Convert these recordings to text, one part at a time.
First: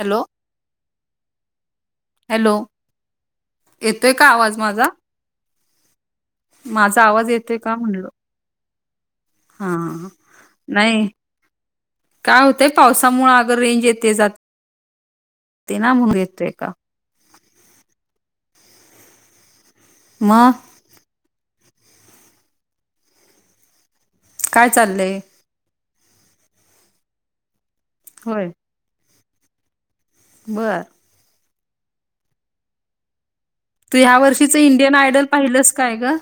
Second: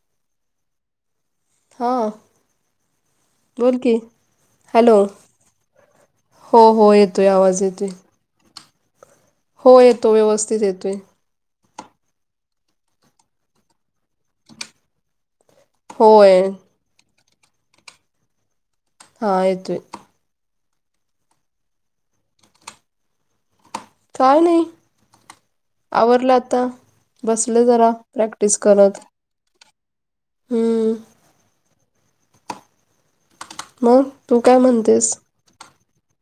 Hello [inaudible] हां hello बोल [inaudible] की येतोय का आवाज माझा? हॅलो [inaudible] [inaudible] माझा आवाज येतोय का म्हणल? हो हा. येतो व्यवस्थित येतोय नाही, काय होतय पावसामुळ अग रेंज येते जात [inaudible] ते ना म्हून होय येतोय का. हा येतोय. मग काय नाही. आवरलं आता, बसले जरा होय प्रॅक्टिस करत. बरं हम्म तू मग ह्या काय वर्षीचं इंडियन म्हणतेस आयडल पाहिलंस काय ग?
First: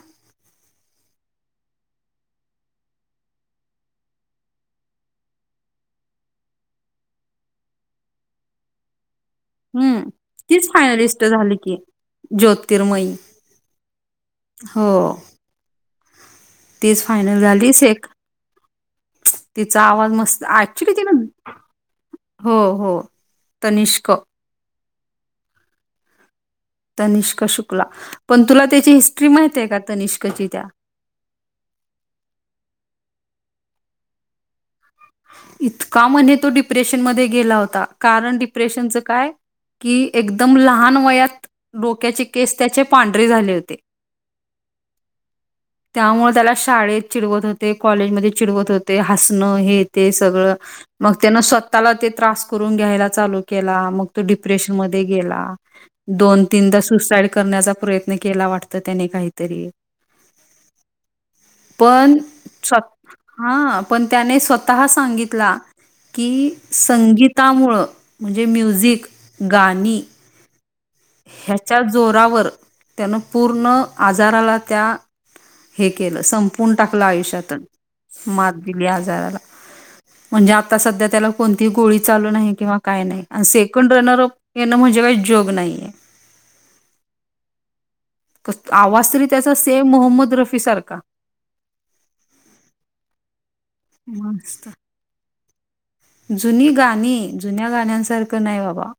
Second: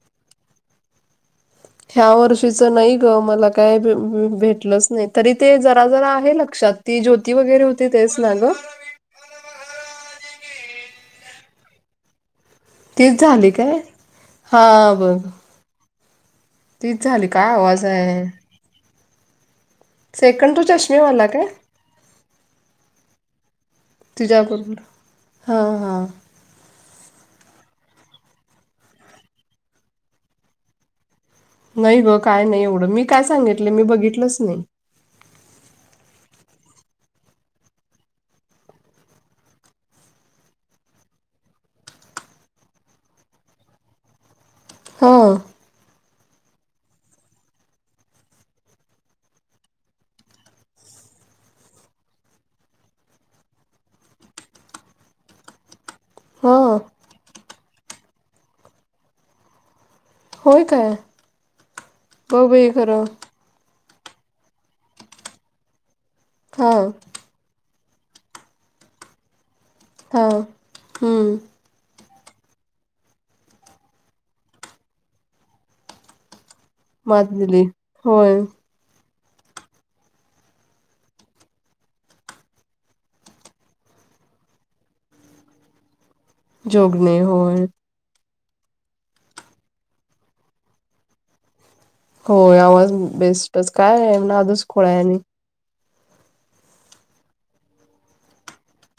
ह्या वर्षीच नाही ग. मला काय भेटलंच नाही. तरी ते जरा, जरा आहे लक्षात. ती ज्योती वगैरे होती तेच ना ग? हम्म. तीच फायनलिस्ट झाली की. ज्योतिरमय तीच झाली काय [inaudible] हो. हा बघ तीच झाली का? काय आवाज आहे? तिचा आवाज मस्त सेकंड तू ऍक्चुली तिला चष्मेवाला काय हो हो तनिष्क. [unintelligible] हो हा, तनिष्का शुक्ला पण तुला त्याची हिस्ट्री माहित आहे का तनिष्काची त्या? नाही ग काय नाही एवढं, मी काय सांगितलं मी बघितलंच नाही. इतका म्हणे तो डिप्रेशन मध्ये गेला होता. कारण डिप्रेशनचं काय कि एकदम लहान वयात डोक्याचे केस त्याचे पांढरे झाले होते. [inaudible] हो. त्यामुळे त्याला शाळेत चिडवत होते. कॉलेजमध्ये चिडवत होते. हसणं हे ते सगळं मग त्यान स्वतःला ते त्रास करून घ्यायला चालू केला. मग तो डिप्रेशन मध्ये गेला. दोन हां तीनदा सुसाइड करण्याचा प्रयत्न केला वाटतं त्याने काहीतरी होय काय पण बघ बाई स्वतः खरं हा पण त्याने स्वतःहा सांगितला की हां संगीत त्यामुळं म्हणजे म्युझिक, गाणी हो. हम्म, च्या जोरावर त्यान पूर्ण आजाराला त्या हे केलं संप फून टाकला मात आयुष्यातून, दिली होय मात दिली आजाराला. म्हणजे आता संध्या त्याला कोणतीही गोळी चालू नाही किंवा काय नाही. आणि सेकंड रनर अप येन म्हणजे काही जोग नाही. जोग नाही होय. आवाज तरी त्याचा सेम मोहम्मद रफी सारखा. होय आवाज बेस्टच, काय आहे नादच मस्त. खूळा आहे आणि. जुनी गाणी, जुन्या गाण्यांसारखं नाही बाबा.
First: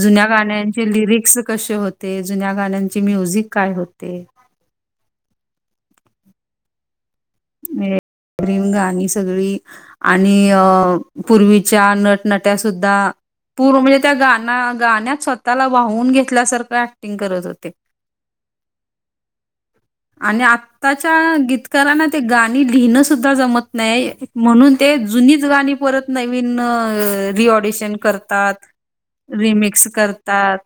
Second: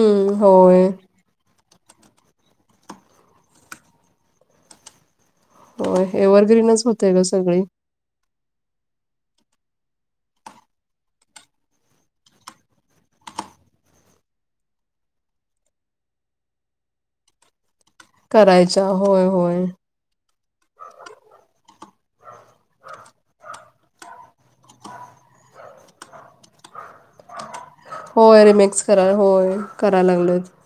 जुन्या गाण्याचे होय लिरिक्स कसे होते, जुन्या गाण्यांचे म्युझिक काय होते. होय एवरग्रीनच होतय ग सगळं. [unintelligible] रीग गाणी सगळी आणि, अ पूर्वीच्या नटनट्यासुद्धा पुर म्हणजे त्या गाणा गाण्यात स्वतःला वाहून घेतल्यासारखं ऍक्टिंग करत होते. करायच्या, होय होय. आणि आत्ताच्या गीतकारांना ते गाणी लिहिणं सुद्धा जमत नाही. म्हणून ते जुनीच गाणी परत नवीन रि ऑडिशन होय करतात, रिमेक्स करा होय रिमिक्स करायला लागलेत करतात.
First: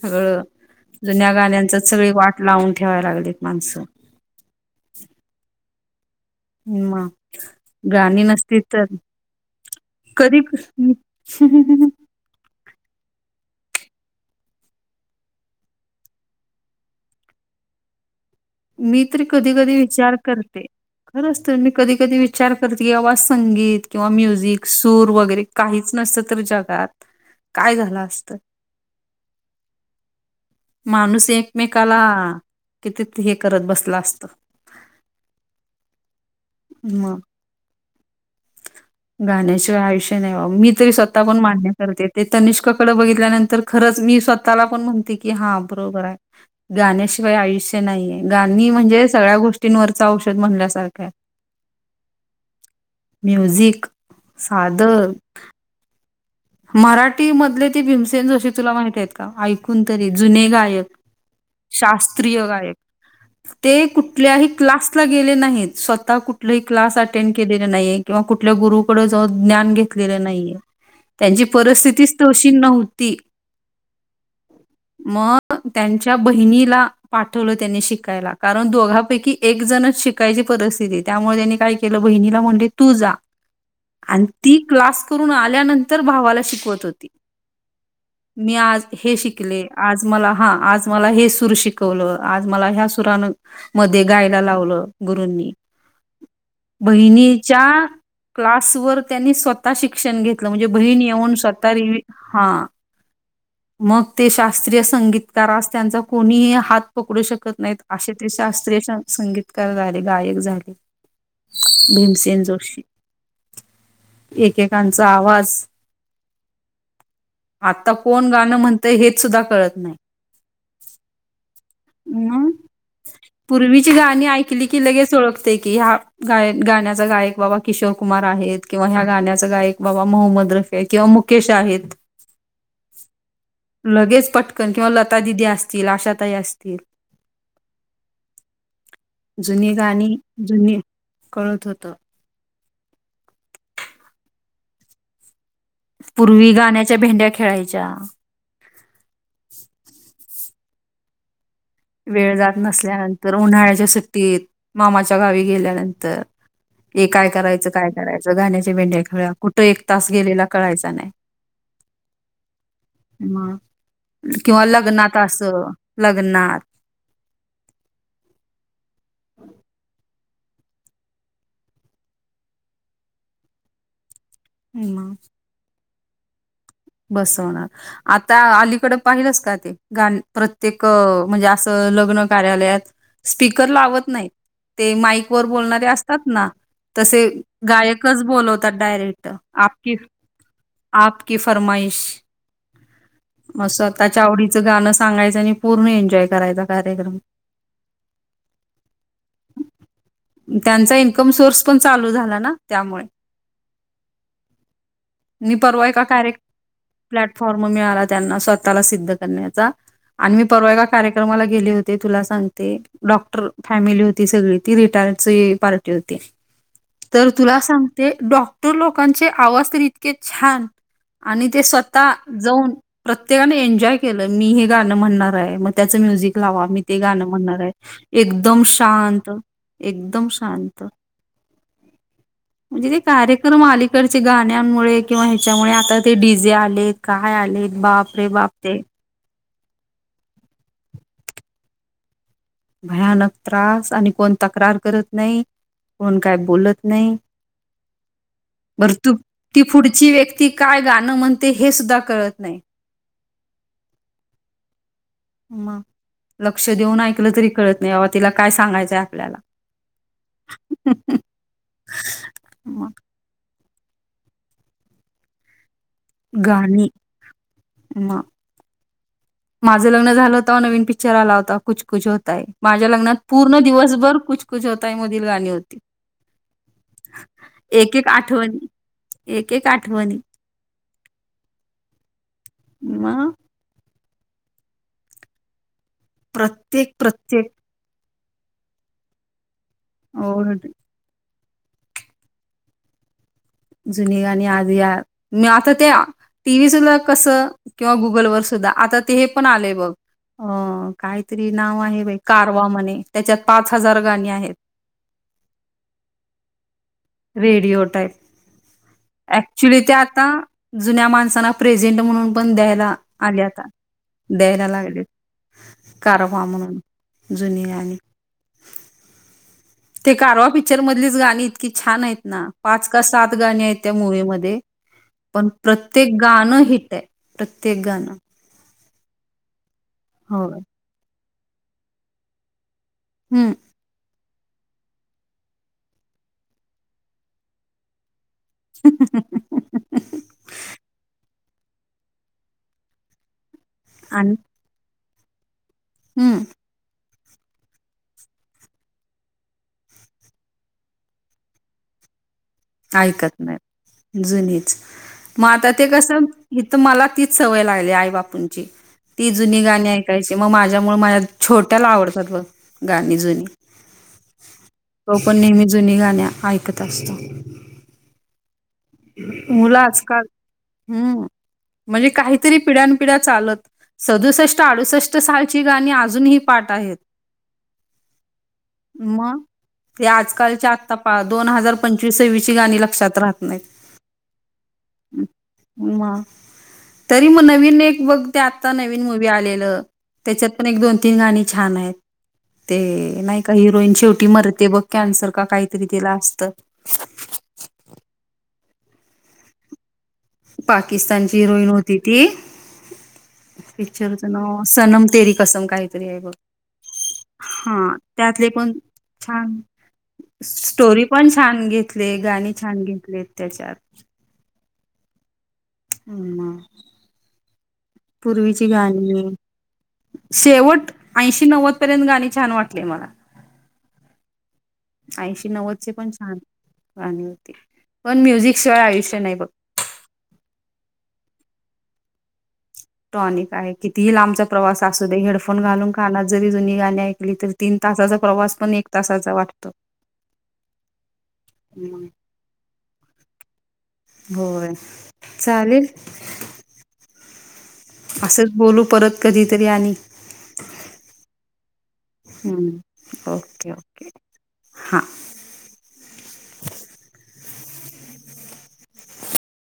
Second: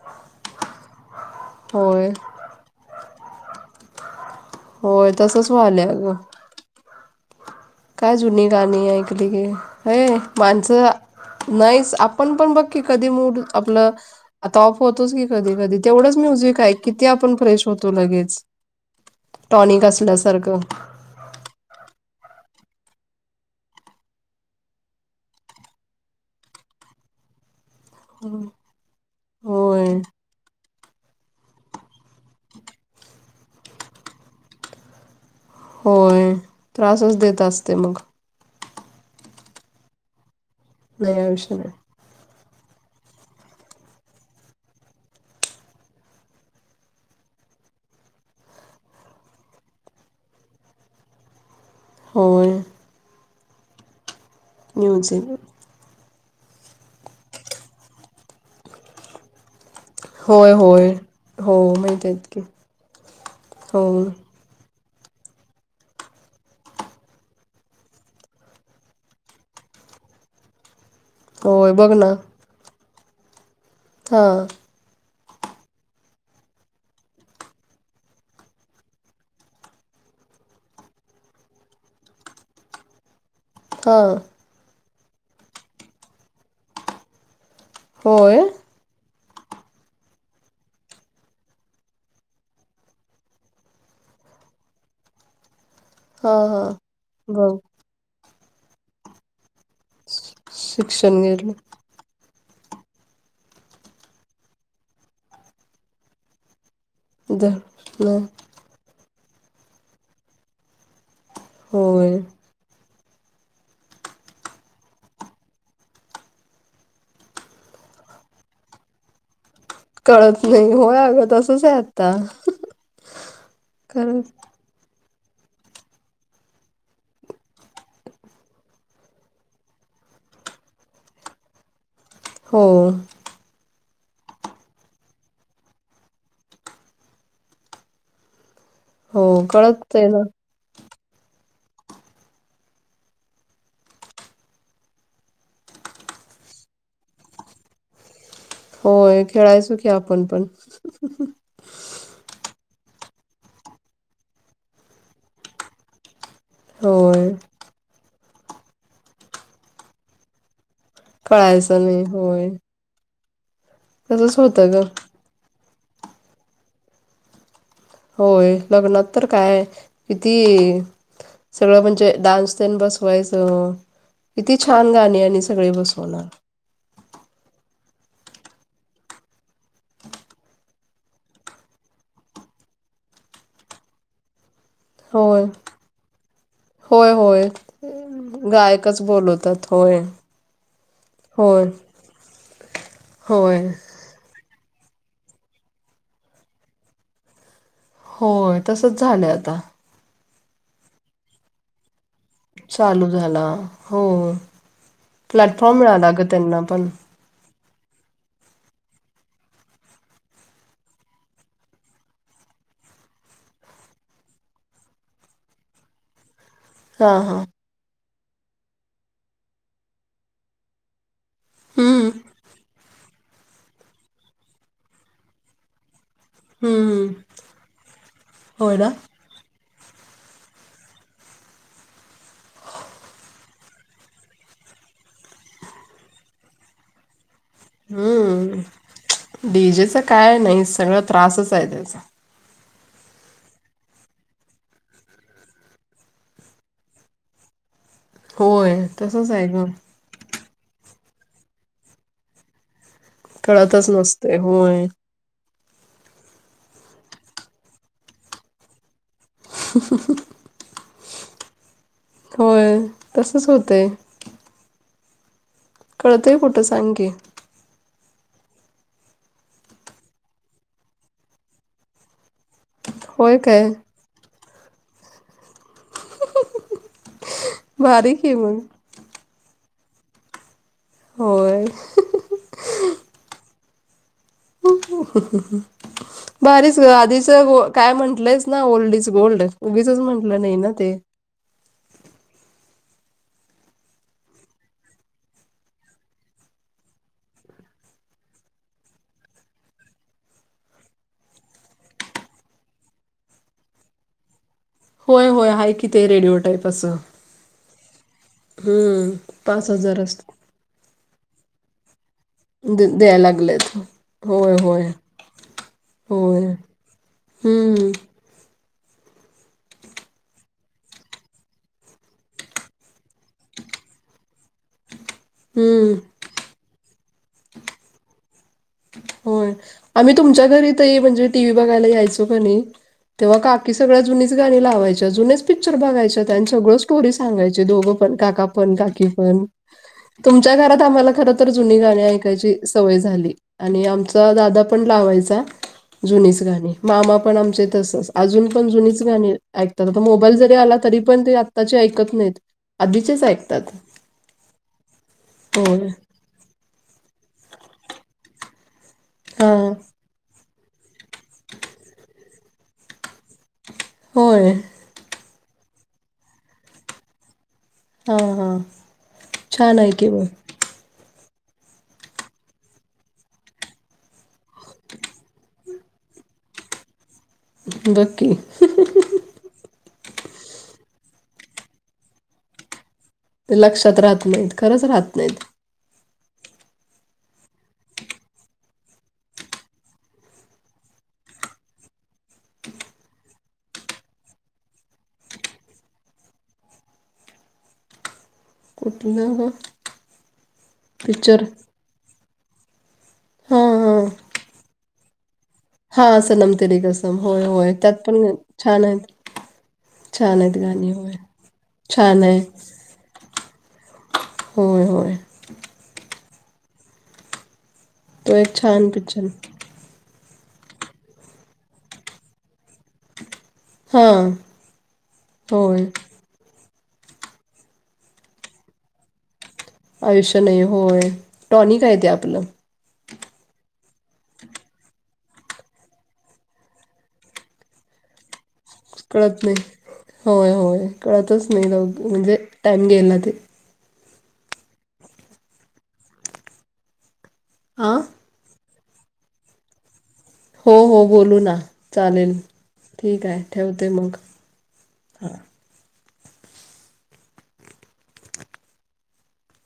सगळं, जुन्या गाण्यांच होय सगळी वाट लावून ठेवायला लागलीत माणसं. होय, तसंच व्हालंय अगं. उमा काय जुनी गाणी ऐकली की, अय कधी माणसं नाहीच आप आपण पण बघ की, कधी मूड आपलं आता ऑफ होतोच की कधी कधी तेवढंच म्युझिक ऐक, किती आपण फ्रेश होतो लगेच. मी तत्री कधी कधी टॉनिक विचार असल्यासारखं करते. खरं असतं. मी कधी कधी विचार करते. की बाबा संगीत किंवा म्युझिक, सूर वगैरे काहीच नसतं तर जगात, काय झाला हो. माणूस एकमेकाला किती हे करत बसला असता. होय, त्रासच मग देत असतं मग. गाण्याशिवाय आयुष्य नाही बाबा, मी तरी नाही स्वतःहून आयुष्य मान्य नाही करते. ते तनिष्काकडे बघितल्यानंतर खरंच मी स्वतःला पण म्हणते की हा बरोबर आहे. गाण्याशिवाय आयुष्य नाहीये, गाणी म्हणजे सगळ्या गोष्टींवरच औषध म्हणल्यासारखा आहे. हो. म्युझिक साधं. म्युझिक मराठीमधले ती भीमसेन जोशी तुला माहित आहेत का? ऐकून तरी जुने होय होय गायक, हो माहित आहेत की शास्त्रीय गायक. ते हो कुठल्याही क्लास ला गेले नाहीत, स्वतः कुठलही क्लास अटेंड केलेले नाही, किंवा कुठल्याही गुरुकडे जाऊ ज्ञान घ नाही, त्यांची होय बघ परिस्थिती ना च तशी नव्हती. हां. मग त्यांच्या बहिणीला पाठवलं त्यांनी शिकायला कारण दोघांपैकी एकजणच शिकायची परिस्थिती त्यामुळे त्यांनी काय केलं. बहिणीला म्हटले तू जा. हां आणि ती क्लास करून आल्यानंतर भावाला शिकवत होती. होय मी आज हे शिकले. आज मला हा आज मला हे सूर शिकवलं, आज मला ह्या सुरानं मध्ये गायला लावलं गुरूंनी, हां हां बघ बहिणीच्या क्लास वर त्यांनी स्वतः शिक्षण घेतलं, म्हणजे बहीण शिक्षण येऊन घेतलं स्वतः रि हा. मग ते शास्त्रीय संगीतकारास त्यांचा कोणीही हात पकडू शकत नाहीत, असे नाही ते शास्त्रीय संगीतकार झाले. गायक झाले. होय भीमसेन जोशी. एकेकांचा आवाज आता कोण गाणं म्हणतंय हेच सुद्धा कळत नाही. कळत नाही होय अगं तसच आहे आता पूर्वीची गाणी करत ऐक कि लगे ओळखते की हा गा गाण्याचा गायक बाबा किशोर कुमार आहेत. किंवा या गाण्याचा गायक बाबा मोहम्मद रफे आहे किंवा मुकेश आहेत. हो. लगेच पटकन किंवा लता दिदी असतील आशाताई असतील. हो जुनी कळत आहे गाणी ना जुनी कळत होत. पूर्वी गाण्याच्या भेंड्या खेळायच्या. होय. खेळायचो की आपण पण. वेळ जात नसल्यानंतर. उन्हाळ्याच्या सुट्टीत मामाच्या गावी गेल्यानंतर. ए काय होय करायचं? काय करायचं? गाण्याचे भेंढ्या खेळ्या कुठं एक तास गेलेला कळायचा नाही. कळायचं नाही होय. म तसच किंवा होतं ग लग्नात असं लग्ना होय. लग्नात तर काय? किती? सगळं म्हणजे डान्स तेन बसवायचो. किती छान मग गाणी आणि सगळे बसवणार. बसवणार. आता अलीकड पाहिलंस का ते गाण प्रत्येक म्हणजे असं लग्न कार्यालयात स्पीकर लावत नाहीत. ते माईक होय वर बोलणारे असतात ना. होय तसे होय गायकच बोलवतात गायकच डायरेक्ट. बोलवतात आपकी होय आपकी होय फरमाईश होय असत. त्याच्या आवडीचं गाणं सांगायचं आणि पूर्ण एन्जॉय करायचा कार्यक्रम. होय तसच झालंय आता. त्यांचा इनकम सोर्स पण चालू झाला ना त्यामुळे चालू झाला हो, मी प्लॅटफॉर्म परवा एका मिळाला ग कार्यक्रम त्यांना पण प्लॅटफॉर्म मिळाला त्यांना स्वतःला सिद्ध करण्याचा आणि मी परवा एका कार्यक्रमाला‌ गेली होती तुला सांगते डॉक्टर फॅमिली होती सगळी ती रिटायर्डची पार्टी होती हां, तर हां. तुला सांगते, डॉक्टर लोकांचे आवाज तर इतके छान आणि ते हं, स्वतः जाऊन प्रत्येकाने एन्जॉय केलं, मी ‌हे गाणं म्हणणार आहे मग त्याचं म्युझिक लावा मी ते हं. गाणं म्हणणार आहे, एकदम होय ना? शांत, एकदम शांत म्हणजे ते कार्यक्रम अलीकडचे गाण्यांमुळे किंवा ह्याच्यामुळे आता ते डीजे आले काय आले बाप रे बाप ते डीजेच काय नाही सगळ त्रासच आहे त्याचा. भयानक त्रास आणि कोण तक्रार करत नाही. कोण काय बोलत नाही. होय, बर तू तसंच आहे ती गं. पुढची व्यक्ती काय गाणं म्हणते हे सुद्धा कळत नाही कळतच नसते होय. मग लक्ष देऊन ऐकलं तरी कळत नाही बाबा तिला काय सांगायचंय आपल्याला [inaudible] [inaudible] होय मग तसंच होतय. कळतंय कुठं गाणी सांग की? मा माझं लग्न झालं होत नवीन पिक्चर आला होता कुछ कुछ होता है, माझ्या लग्नात होय पूर्ण काय? दिवसभर कुछ कुछ होता है, मधील गाणी होती एक एक भारी की आठवण मग. एक एक आठवण होय. मग बारीच ग प्रत्येक, आधीच प्रत्येक घोळ काय म्हटलंयच ना ओल्ड इज गोल्ड उगीचच म्हटलं नाही ओल्ड, ना ते जुनी गाणी आलिया मी आता ते टीव्ही सुद्धा कस किंवा गुगलवर सुद्धा आता ते हे पण आलेय बघ अह काहीतरी नाव आहे बाई, कारवा म्हणे त्याच्यात पाच हजार गाणी आहेत. होय होय आहे की ते रेडिओ टाईप असं. हम्म. पाच अऍक्च्युली ते हजार असत आता जुन्या माणसना प्रेझेंट म्हणून पण द्यायला द- आले आता, लागलेत होय द्यायला होय लागलेत होय कारवा म्हणून, जुनी हम्म गाणी ते कारवा पिक्चर मधलीच गाणी इतकी छान आहेत ना, पाच का सात गाणी आहेत त्या मुव्ही मध्ये. पण हम्म प्रत्येक गाणं हिट आहे प्रत्येक गाणं होय आम्ही तुमच्या होय. घरी ते म्हणजे टी व्ही बघायला यायचो का नाही तेव्हा हम्म. काका की सगळ्या जुनीच गाणी लावायच्या जुनेच पिक्चर बघायच्या आणि सगळं स्टोरी सांगायची दोघं पण काका पण काकी पण. तुमच्या घरात आम्हाला खर तर जुनी गाणी ऐकायची सवय झाली आणि आमचा आणि दादा पण लावायचा जुनीच हम्म गाणी मामा पण आमचे तसंच अजून पण जुनीच गाणी ऐकतात आता मोबाईल जरी आला तरी पण ते आ ता ची ऐकत नाहीत आधीचेच ऐकत ऐकतात नाही जुनीच, मग आता ते होय कसं हीथ मला तीच सवय लागली आई बापूंची ती जुनी हां गाणी ऐकायची ते मग माझ्यामुळे माझ्या छोट्याला आवडतात व गाणी जुनी. होय. तो पण नेहमी जुनी गाणी ऐकत असतो. हा हा. मुलं आजकाल हम्म म्हणजे काहीतरी पिढ्यानपिढ्या चालत सदुसष्ट अडुसष्ट सालची गाणी अजूनही पाठ आहेत. बघ की मग. ते आजकालच्या आत्ता पा दोन हजार पंचवीस सव्वीसची गाणी लक्षात राहत ते नाहीत. लक्षात राहत नाहीत खरंच राहत नाहीत. म तरी मग नवीन एक बघ ते आत्ता नवीन मुवी आलेलं त्याच्यात पण एक दोन तीन गाणी छान आहेत‌. ते नाही का हिरोईन शेवटी मरते बघ कॅन्सर का काहीतरी तीला असतं. कुठलं ग? पाकिस्तानची पिक्चर हिरोईन होती. हां हां पिक्चरच नाव सनम तेरी कसम काय हाय हां बघ सनम तेरी कसम होय होय हा त्यात त्यातले पण छान आहेत छान छान आहेत गाणी स्टोरी होय पण छान घेतले आहे गाणी छान घेतले आहे त्याच्यात. होय होय. हा तो एक पूर्वीची छान गाणी पिक्चर शेवट ऐंशी, नव्वद पर्यंत गाणी छान वाटले मला. हा. ऐंशी, नव्वद पण छान गाणी होती पण म्युझिकशिवाय आयुष्य नाही बघत. आयुष्य नाही होय टॉनीक हाय ते आपलं. टॉनिक आहे कितीही लांबचा प्रवास असू दे हेडफोन घालून कामात जरी जुनी गाणी ऐकली तरी तीन तासाचा प्रवास पण एक तासाचा कळत नाही वाटतो होय, होय कळतच नाही म्हणजे टाइम गेला ते. होय चालेल हां. असं बोलू परत कधीतरी आणि. हो हो बोलू ना चालेल हम्म. ठीक आहे ओके ठेवते ओके मग. हा